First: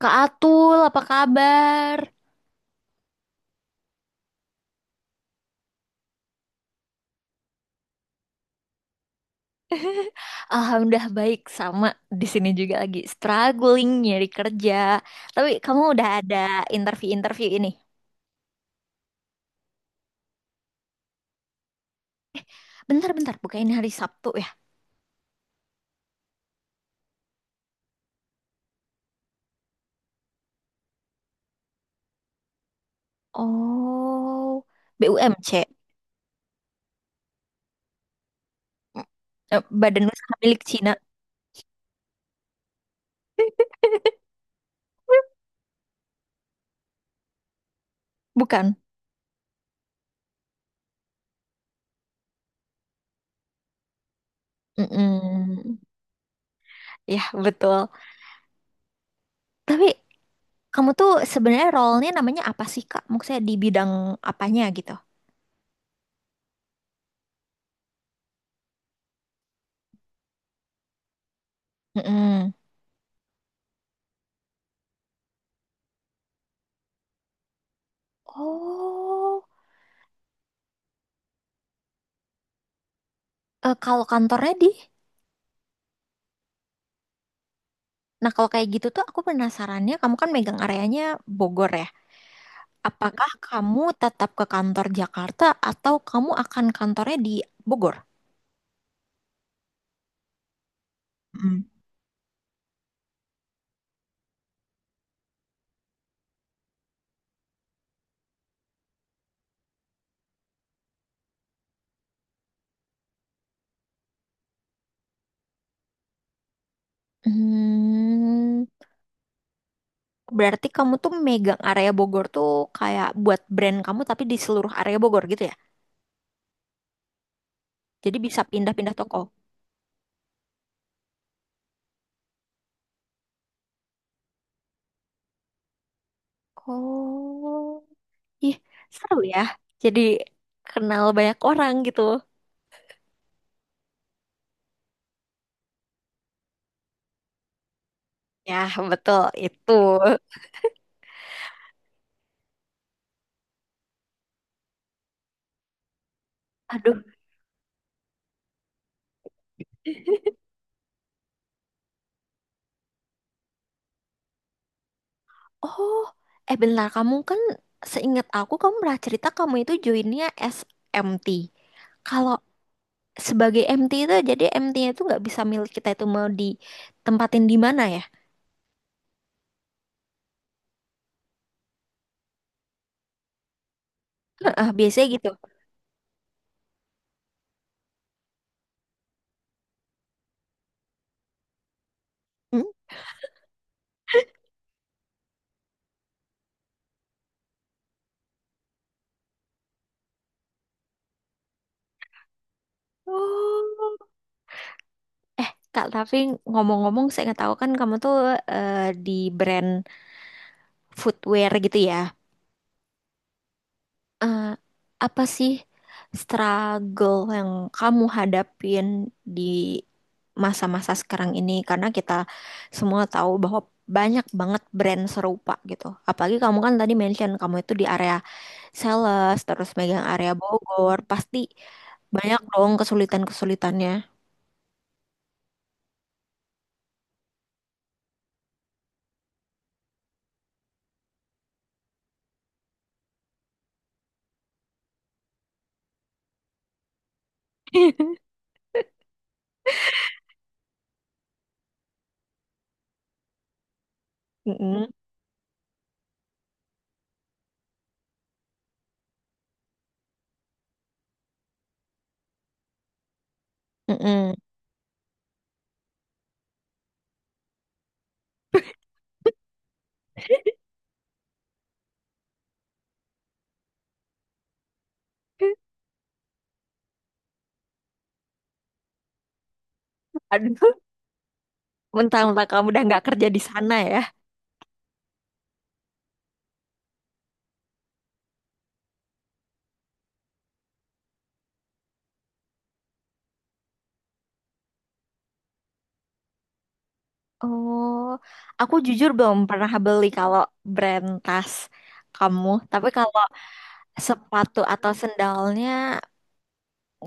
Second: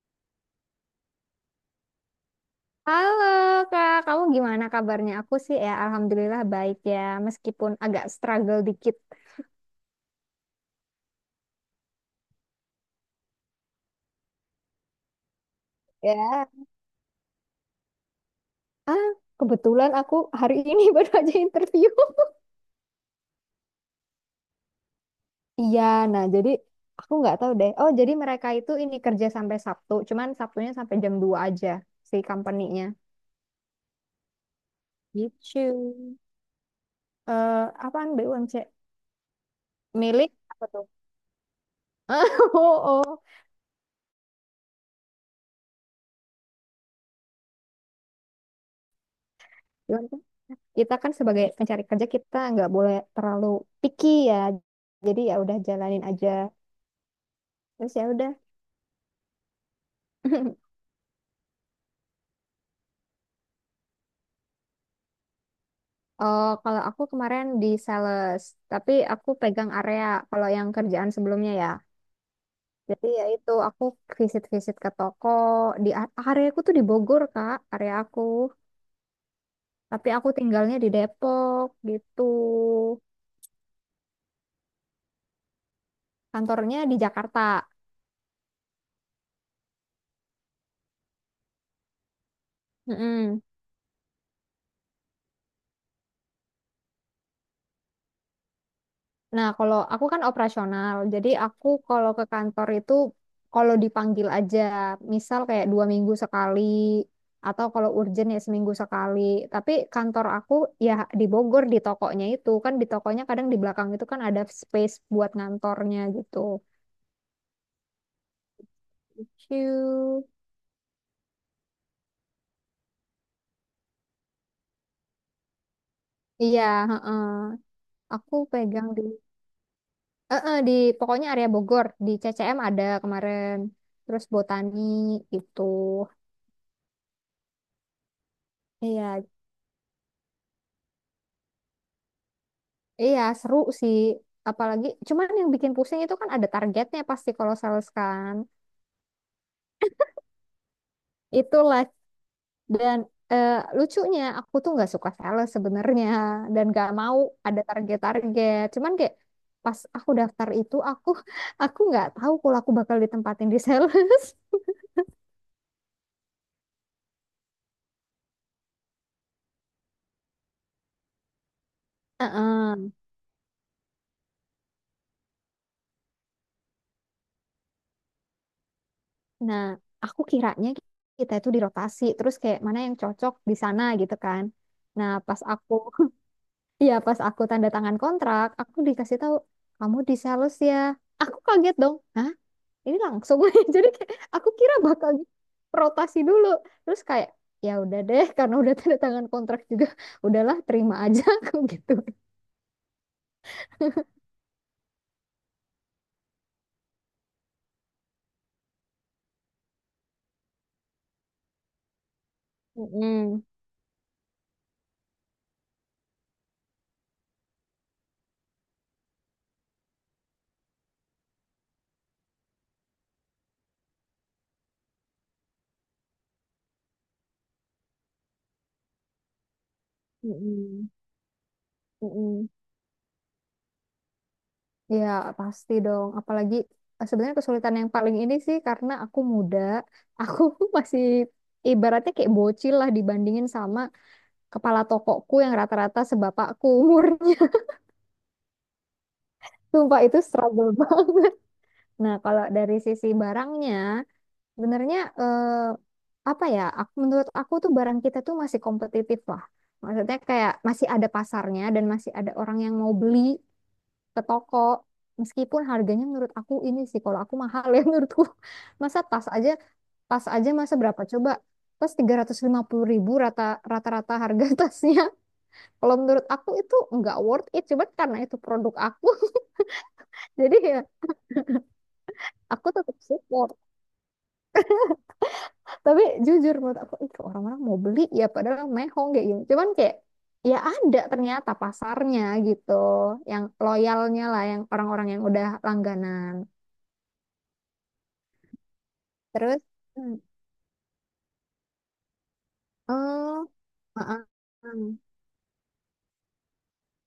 Kak Atul, apa kabar? Halo Kak, kamu gimana kabarnya? Aku sih ya alhamdulillah baik ya, meskipun agak struggle dikit Alhamdulillah baik, sama di sini juga lagi struggling nyari kerja. Tapi kamu udah ada ya. interview-interview ini. Ah, kebetulan aku hari ini baru aja interview. Bentar-bentar, bukannya hari Sabtu ya? Iya, nah jadi aku nggak tahu deh. Oh, jadi mereka itu ini kerja sampai Sabtu, cuman Sabtunya sampai jam 2 aja si company-nya. Oh, BUMC. Gitu. Eh, apaan BUMC? Mm, Badan Milik Usaha Milik apa tuh? Cina, Oh, oh. bukan? Cuman kan Kita kan sebagai pencari kerja, kita nggak boleh terlalu picky ya. Jadi ya udah Mm-mm. jalanin aja. Ya, betul. Terus ya udah. Tapi kamu tuh sebenarnya role-nya namanya apa sih, Kak? Maksudnya di bidang apanya gitu? Oh, kalau aku kemarin di sales, tapi aku pegang area kalau yang kerjaan sebelumnya ya. Mm-mm. Jadi ya itu aku visit-visit ke toko di area, aku tuh di Bogor, Kak, area aku. Oh, Tapi aku tinggalnya di Depok gitu. Kalau kantornya di? Kantornya di Jakarta. Nah, kalau kayak gitu tuh aku penasarannya, kamu kan megang areanya Bogor ya. Apakah Mm-mm. kamu tetap ke kantor Jakarta atau kamu akan kantornya di Bogor? Nah, kalau aku kan operasional, jadi aku kalau ke kantor itu kalau dipanggil aja, misal kayak 2 minggu sekali, atau kalau urgent ya seminggu sekali. Tapi kantor aku ya di Bogor, di tokonya itu kan, di tokonya kadang di belakang itu kan ada space buat ngantornya gitu. Hmm, Ciu. Berarti kamu tuh megang area Bogor tuh kayak buat brand kamu tapi di seluruh area Bogor gitu ya. Iya, heeh. Jadi Aku bisa pegang pindah-pindah di, toko. Di pokoknya area Bogor, di CCM ada kemarin, terus Botani gitu. Oh, ih, seru Iya, ya. Jadi kenal banyak orang gitu. iya, seru sih. Apalagi, cuman yang bikin pusing itu kan ada targetnya pasti kalau sales kan. Ya, betul itu. Itulah. Dan, eh, lucunya, aku tuh nggak suka sales sebenarnya. Dan nggak Aduh. mau ada target-target. Cuman kayak pas aku daftar itu, aku aku nggak tahu kalau aku bakal ditempatin di sales. Oh, bentar, kamu kan seingat aku kamu pernah cerita kamu itu joinnya SMT. Kalau Heeh. sebagai MT itu jadi MT-nya itu nggak bisa milik kita itu mau ditempatin di mana ya? Nah, aku kiranya kita itu dirotasi. Terus kayak mana yang cocok di sana gitu kan. Heeh, biasanya Nah, gitu. pas aku iya, pas aku tanda tangan kontrak, aku dikasih tahu kamu di sales ya. Aku kaget dong. Hah? Hmm? Ini langsung. Jadi kayak aku kira bakal rotasi dulu. Terus kayak ya udah deh karena udah tanda tangan kontrak juga, udahlah terima aja aku gitu. Oh. Eh, Kak, tapi ngomong-ngomong seingat aku kan kamu tuh eh, di brand footwear gitu ya. Mm-mm. eh, apa sih struggle yang kamu hadapin di masa-masa sekarang ini? Karena kita semua tahu bahwa banyak banget brand serupa gitu. Apalagi kamu kan tadi mention kamu itu di area sales, terus megang area Mm-mm. Bogor, pasti banyak Mm-mm. dong kesulitan-kesulitannya. Ya, pasti dong. Apalagi sebenarnya kesulitan yang paling ini sih karena aku muda, aku masih ibaratnya kayak bocil lah dibandingin sama kepala tokoku yang rata-rata sebapakku umur. Sumpah itu struggle banget. Nah, kalau dari sisi barangnya, Mm-mm. sebenarnya apa ya? Menurut aku tuh barang kita tuh masih kompetitif lah. Maksudnya kayak masih ada pasarnya dan masih ada orang yang mau beli ke Mm-mm. toko. Meskipun harganya menurut aku ini sih, kalau aku mahal ya menurutku. Masa tas aja masa berapa coba? Tas 350.000, rata-rata harga tasnya. Kalau menurut aku itu nggak worth it. Cuman karena itu produk aku. Jadi Aduh, ya mentang-mentang kamu aku udah tetap nggak kerja di support. sana ya. Tapi jujur menurut aku itu orang-orang mau beli ya padahal mehong kayak gini, cuman kayak ya ada ternyata pasarnya gitu, yang loyalnya lah, yang orang-orang yang udah langganan. Oh, aku jujur belum Terus pernah beli hmm, kalau brand tas kamu. Tapi kalau oh, heeh, sepatu atau sendalnya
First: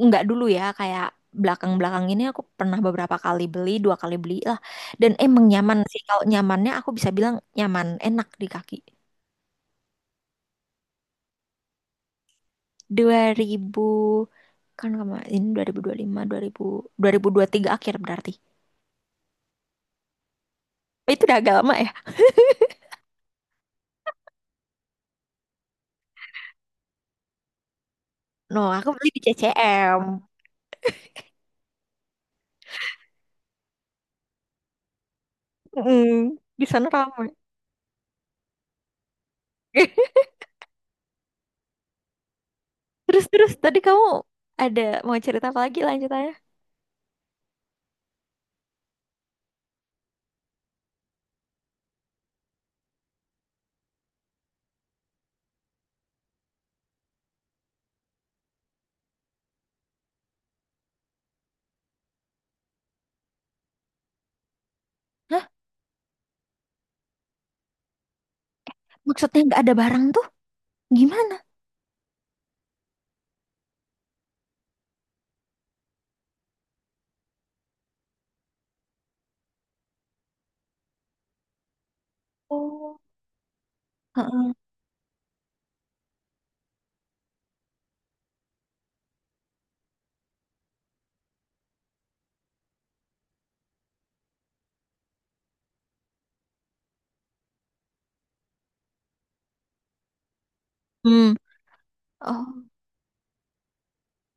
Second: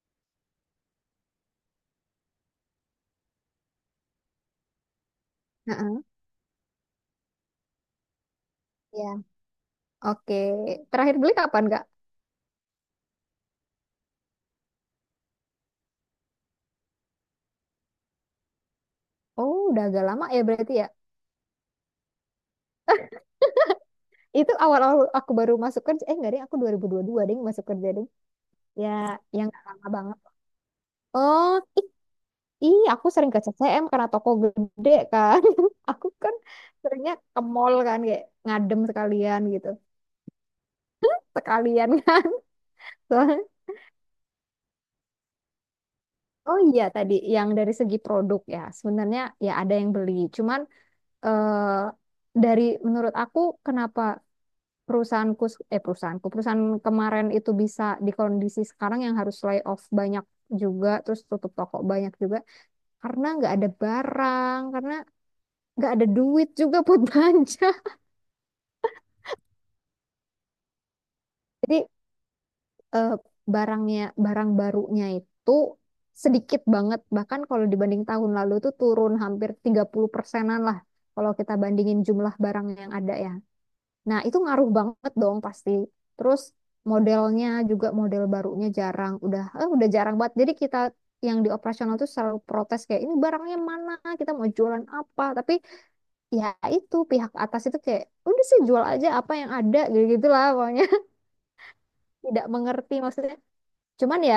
nggak dulu ya, kayak belakang-belakang ini aku pernah beberapa kali beli, dua kali beli lah. Dan emang nyaman sih. heeh, Kalau nyamannya aku bisa bilang nyaman, enak di kaki. ya, oke. Terakhir beli kapan Kak? Dua ribu kan kemarin dua dua dua puluh lima, dua ribu ribu ribu puluh lima dua puluh tiga akhir berarti. Oh, udah agak lama ya berarti, ya. Oh, itu udah agak lama ya? Itu awal-awal aku baru masuk kerja, eh, enggak deh, aku dua ribu dua deh masuk kerja deh. No, Ya, aku beli di yang nggak lama banget. CCM. Oh. Ih, aku sering ke CCM karena toko gede kan. Aku kan Mm, di sana seringnya ramai. ke mall kan kayak ngadem sekalian gitu. Sekalian. Terus Soalnya- terus tadi kamu ada mau cerita apa lagi lanjutannya? Oh iya, tadi yang dari segi produk ya. Sebenarnya ya ada yang beli. Cuman eh, dari menurut aku kenapa perusahaanku eh perusahaanku perusahaan kemarin itu bisa di kondisi sekarang yang harus layoff banyak juga, terus tutup toko banyak juga, karena nggak ada barang, karena Hah? nggak ada duit juga buat belanja. Maksudnya nggak ada barang tuh? Gimana? Jadi, eh, barang barunya itu sedikit banget, bahkan kalau dibanding tahun lalu itu turun hampir 30 persenan lah kalau kita bandingin jumlah barang yang Oh. ada ya. Nah, itu Heeh. ngaruh banget dong pasti. Terus modelnya juga, model barunya jarang, udah jarang banget. Jadi kita yang di operasional tuh selalu protes kayak ini barangnya mana, kita mau jualan apa. Tapi ya itu pihak atas itu kayak udah sih jual aja apa yang ada gitu-gitulah pokoknya. Hmm. Tidak Oh. mengerti maksudnya. Cuman ya,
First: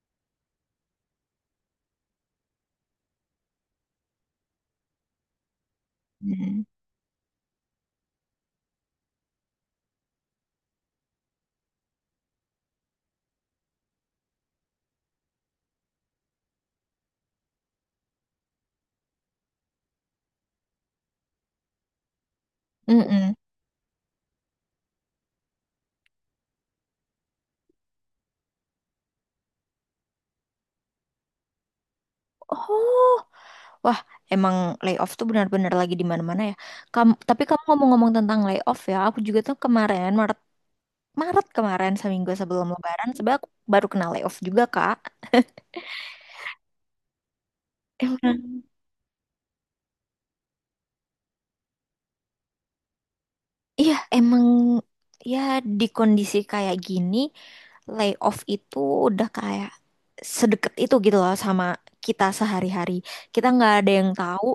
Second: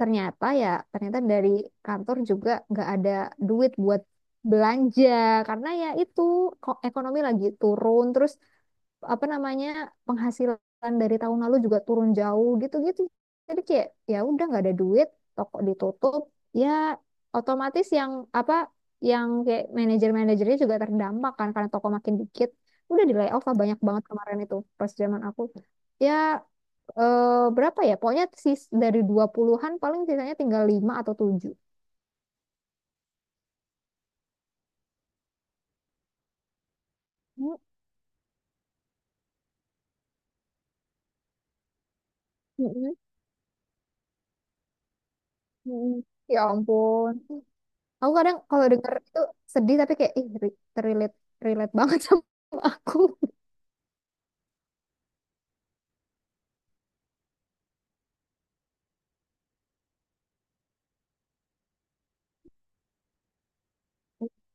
ternyata dari kantor juga nggak ada duit buat belanja karena ya itu, Hmm. Ekonomi lagi turun, terus apa namanya, penghasilan dari tahun lalu juga turun jauh gitu-gitu. Jadi kayak ya udah nggak ada duit, toko ditutup, ya otomatis yang apa, yang kayak manajer-manajernya juga terdampak kan karena toko makin dikit. Udah di Mm-mm. layoff lah banyak banget kemarin itu pas zaman aku. Ya, eh, berapa ya? Pokoknya sis dari 20-an paling sisanya tinggal 5 atau tujuh. Oh. Wah, emang layoff tuh benar-benar lagi di mana-mana ya. Kamu, tapi Mm, kamu ngomong-ngomong tentang layoff ya, aku juga tuh kemarin Maret, Maret kemarin seminggu sebelum mm, Lebaran, sebab aku baru kena layoff juga, Kak. mm. Ya ampun. Aku kadang Emang. kalau denger itu sedih tapi kayak ih, re- relate relate banget sama aku. Iya, emang ya di kondisi kayak gini, layoff itu udah kayak sedekat itu gitu loh sama kita sehari-hari. Kita nggak ada yang tahu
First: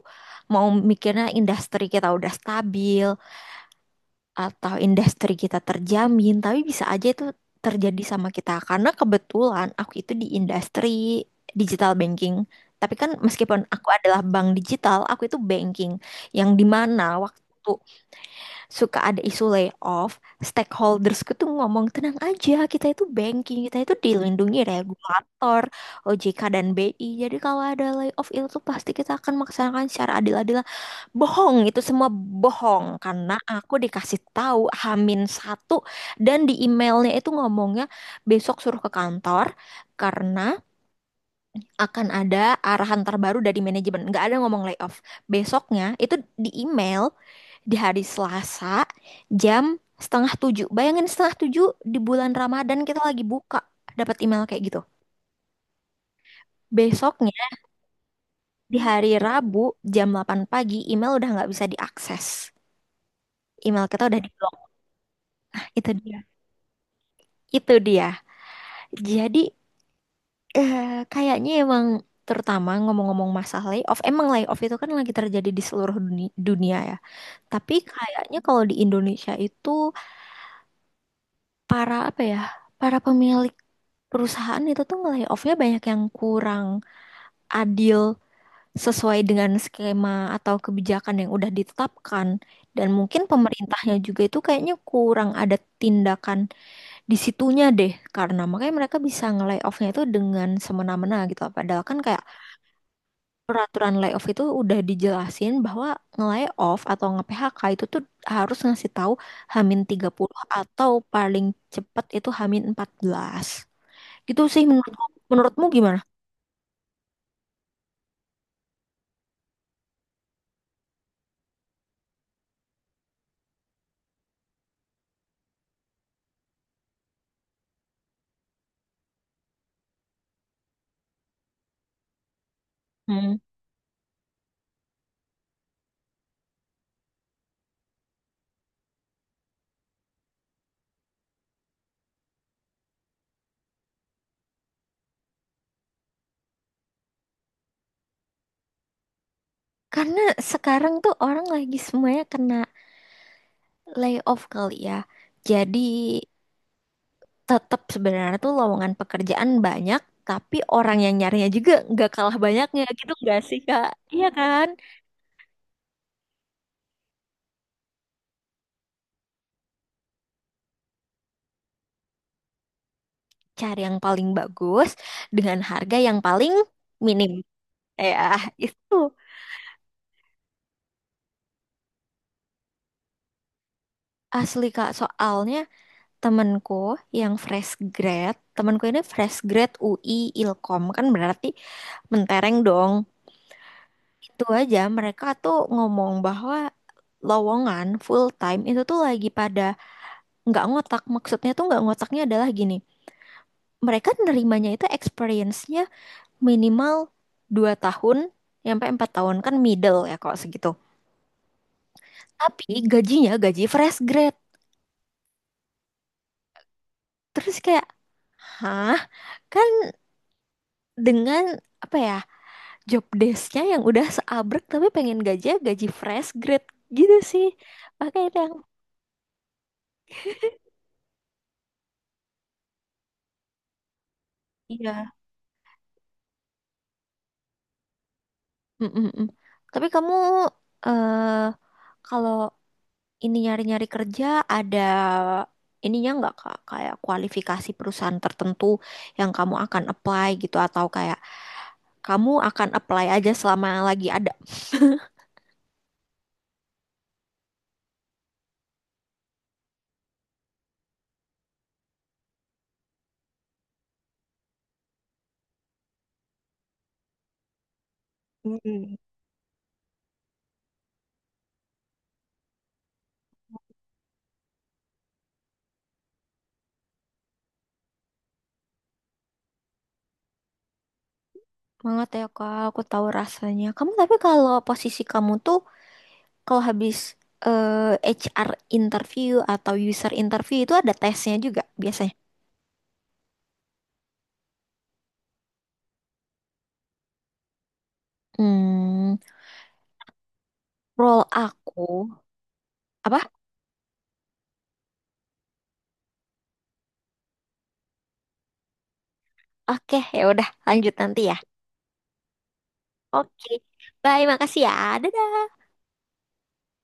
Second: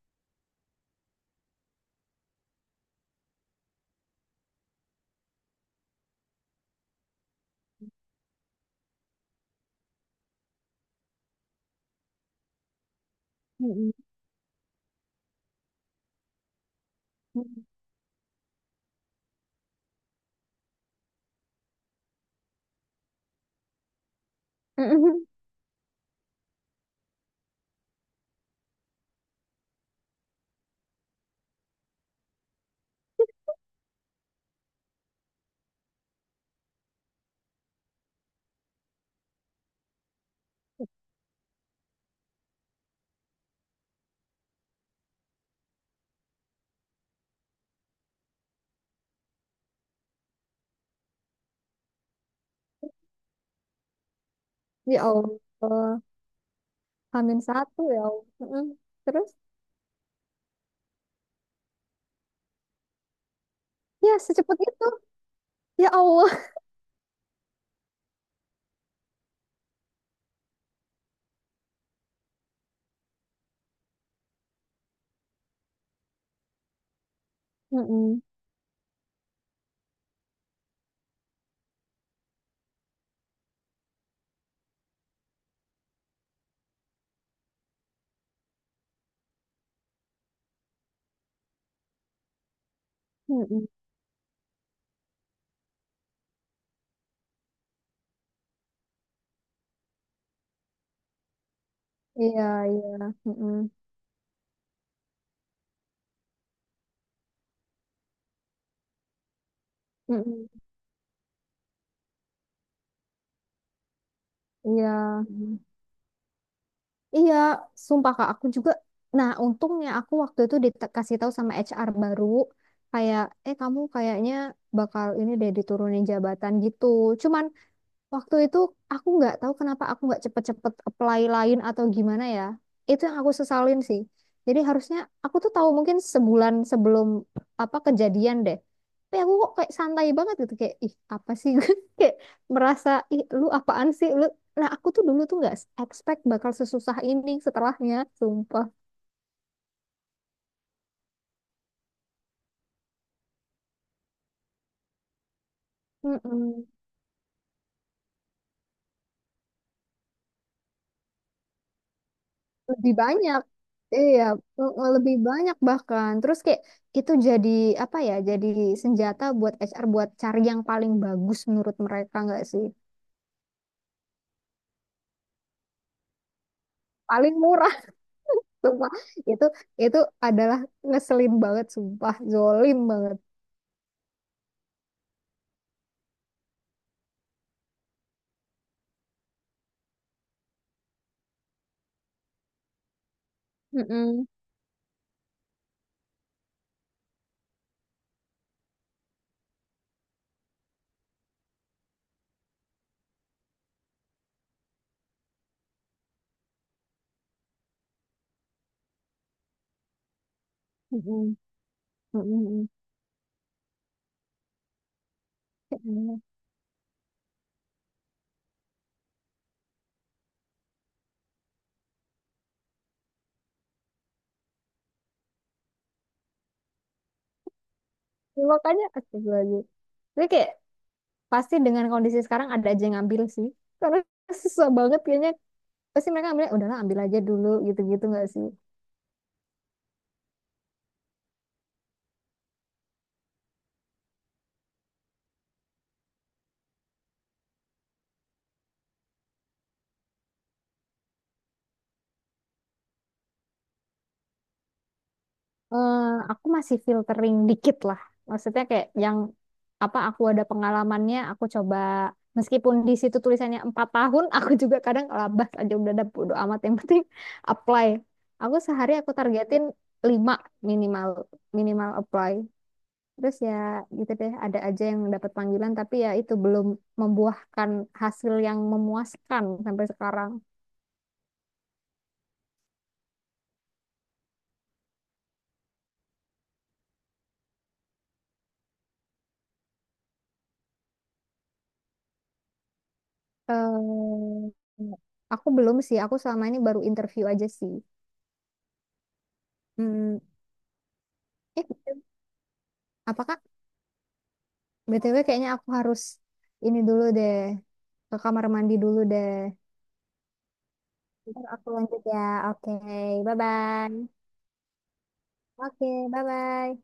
mau mikirnya industri kita udah stabil atau industri kita terjamin, tapi bisa aja itu terjadi sama kita. Karena kebetulan aku itu di industri digital banking. Tapi kan meskipun aku Mm, adalah bank digital, aku itu banking yang dimana mm, waktu suka ada isu layoff, stakeholdersku tuh ngomong tenang aja, kita itu banking, kita itu dilindungi mm. regulator, OJK dan BI. Jadi kalau ada layoff itu tuh pasti kita akan melaksanakan secara adil-adil. Bohong, itu semua bohong karena aku dikasih tahu H-1 dan di emailnya itu ngomongnya besok suruh ke kantor karena akan ada arahan terbaru dari manajemen. Nggak ada ngomong layoff. Besoknya itu di email di hari Selasa jam setengah tujuh. Bayangin setengah tujuh di bulan Ramadan kita lagi buka dapat email kayak gitu. Ya Allah, Besoknya Hamin satu ya Allah. Mm. di hari Terus, Rabu jam 8 pagi email udah nggak bisa diakses. Email kita ya, udah diblok. secepat itu. Ya Itu dia. Allah. Itu dia. Jadi eh, kayaknya emang terutama ngomong-ngomong masalah layoff, emang layoff itu kan lagi terjadi di seluruh dunia ya. Tapi Mm, mm, kayaknya kalau di Indonesia itu para apa ya, para pemilik perusahaan itu tuh nge-layoff-nya banyak yang kurang adil sesuai dengan skema atau kebijakan yang udah ditetapkan. Dan mungkin mm, mm. pemerintahnya juga itu kayaknya kurang ada tindakan di situnya deh, karena makanya mereka bisa nge-layoff-nya itu dengan semena-mena gitu. Padahal kan kayak Iya, iya. Mm, mm, peraturan layoff itu udah dijelasin bahwa nge-layoff atau nge-PHK itu tuh harus ngasih tahu Hamin tiga mm, puluh mm. atau paling cepat itu H-14. Gitu sih Iya. menurutmu gimana? Iya, sumpah Kak, aku juga. Nah, untungnya aku waktu itu dikasih tahu sama HR baru, kayak, kamu kayaknya bakal ini deh, diturunin jabatan gitu. Cuman waktu itu aku nggak tahu kenapa aku nggak cepet-cepet apply lain atau gimana ya. Itu yang aku Hmm. sesalin sih. Jadi harusnya aku tuh tahu mungkin sebulan sebelum apa kejadian deh. Tapi aku kok kayak santai banget gitu, kayak ih apa sih kayak merasa ih lu apaan sih lu. Nah, aku tuh dulu tuh nggak expect bakal sesusah ini setelahnya, sumpah. Karena sekarang tuh orang lagi semuanya kena layoff kali ya. Jadi Mm-mm. tetap sebenarnya tuh lowongan pekerjaan banyak, tapi orang yang nyarinya juga nggak kalah banyaknya Lebih gitu nggak banyak, sih, Kak? iya. Iya kan? Mm, mm. Lebih banyak bahkan, terus kayak itu jadi, apa ya, jadi senjata buat HR buat cari yang paling bagus menurut mereka, nggak sih? Cari yang paling bagus dengan harga yang paling minim. Paling murah. Ya, itu Sumpah, itu itu adalah ngeselin banget. Sumpah, zolim banget. asli Kak. Soalnya temenku yang fresh grad, temenku ini fresh grad UI Ilkom kan berarti mentereng dong. Mm-mm. Itu aja mereka tuh ngomong bahwa lowongan full time itu tuh lagi pada nggak ngotak. Maksudnya tuh nggak ngotaknya adalah gini. Mereka nerimanya itu experience-nya minimal 2 tahun sampai 4 tahun kan middle ya kok segitu. Mm-mm. Mm-mm. Tapi gajinya gaji fresh grade. Mm-mm. Terus kayak, hah? Kan dengan apa ya job desk-nya yang udah seabrek tapi pengen gajinya gaji fresh grade gitu sih. Makanya itu Ya, yang makanya aku lagi jadi kayak, pasti dengan kondisi sekarang ada aja yang ngambil sih karena susah banget iya. kayaknya, pasti mereka ambil udahlah, ambil aja dulu, gitu-gitu nggak sih? Mm, mm, mm. Tapi kamu eh kalau ini nyari-nyari kerja ada ininya nggak Kak? Kayak kualifikasi perusahaan tertentu yang kamu akan apply gitu atau kayak kamu akan apply aja selama lagi ada. eh, aku masih filtering dikit lah. Maksudnya kayak yang apa aku ada pengalamannya, aku coba meskipun di situ tulisannya 4 tahun, aku juga kadang labas aja udah ada bodo amat yang penting apply. Aku sehari aku targetin lima minimal minimal apply. Terus ya gitu deh, ada aja yang dapat panggilan tapi ya itu belum membuahkan hasil yang memuaskan sampai sekarang. banget ya kak, aku tahu rasanya. Kamu tapi kalau posisi kamu tuh kalau habis eh, HR interview atau user interview itu ada tesnya juga biasanya. Eh, aku belum sih, aku selama ini baru interview aja sih. Hmm, Hmm. Role Eh, aku apa apa? Kak? BTW kayaknya aku harus ini dulu deh. Ke kamar mandi dulu deh. Oke, ya udah lanjut nanti ya. Ntar aku lanjut ya. Oke, Oke, bye-bye. bye, makasih ya, dadah. Oke, bye-bye.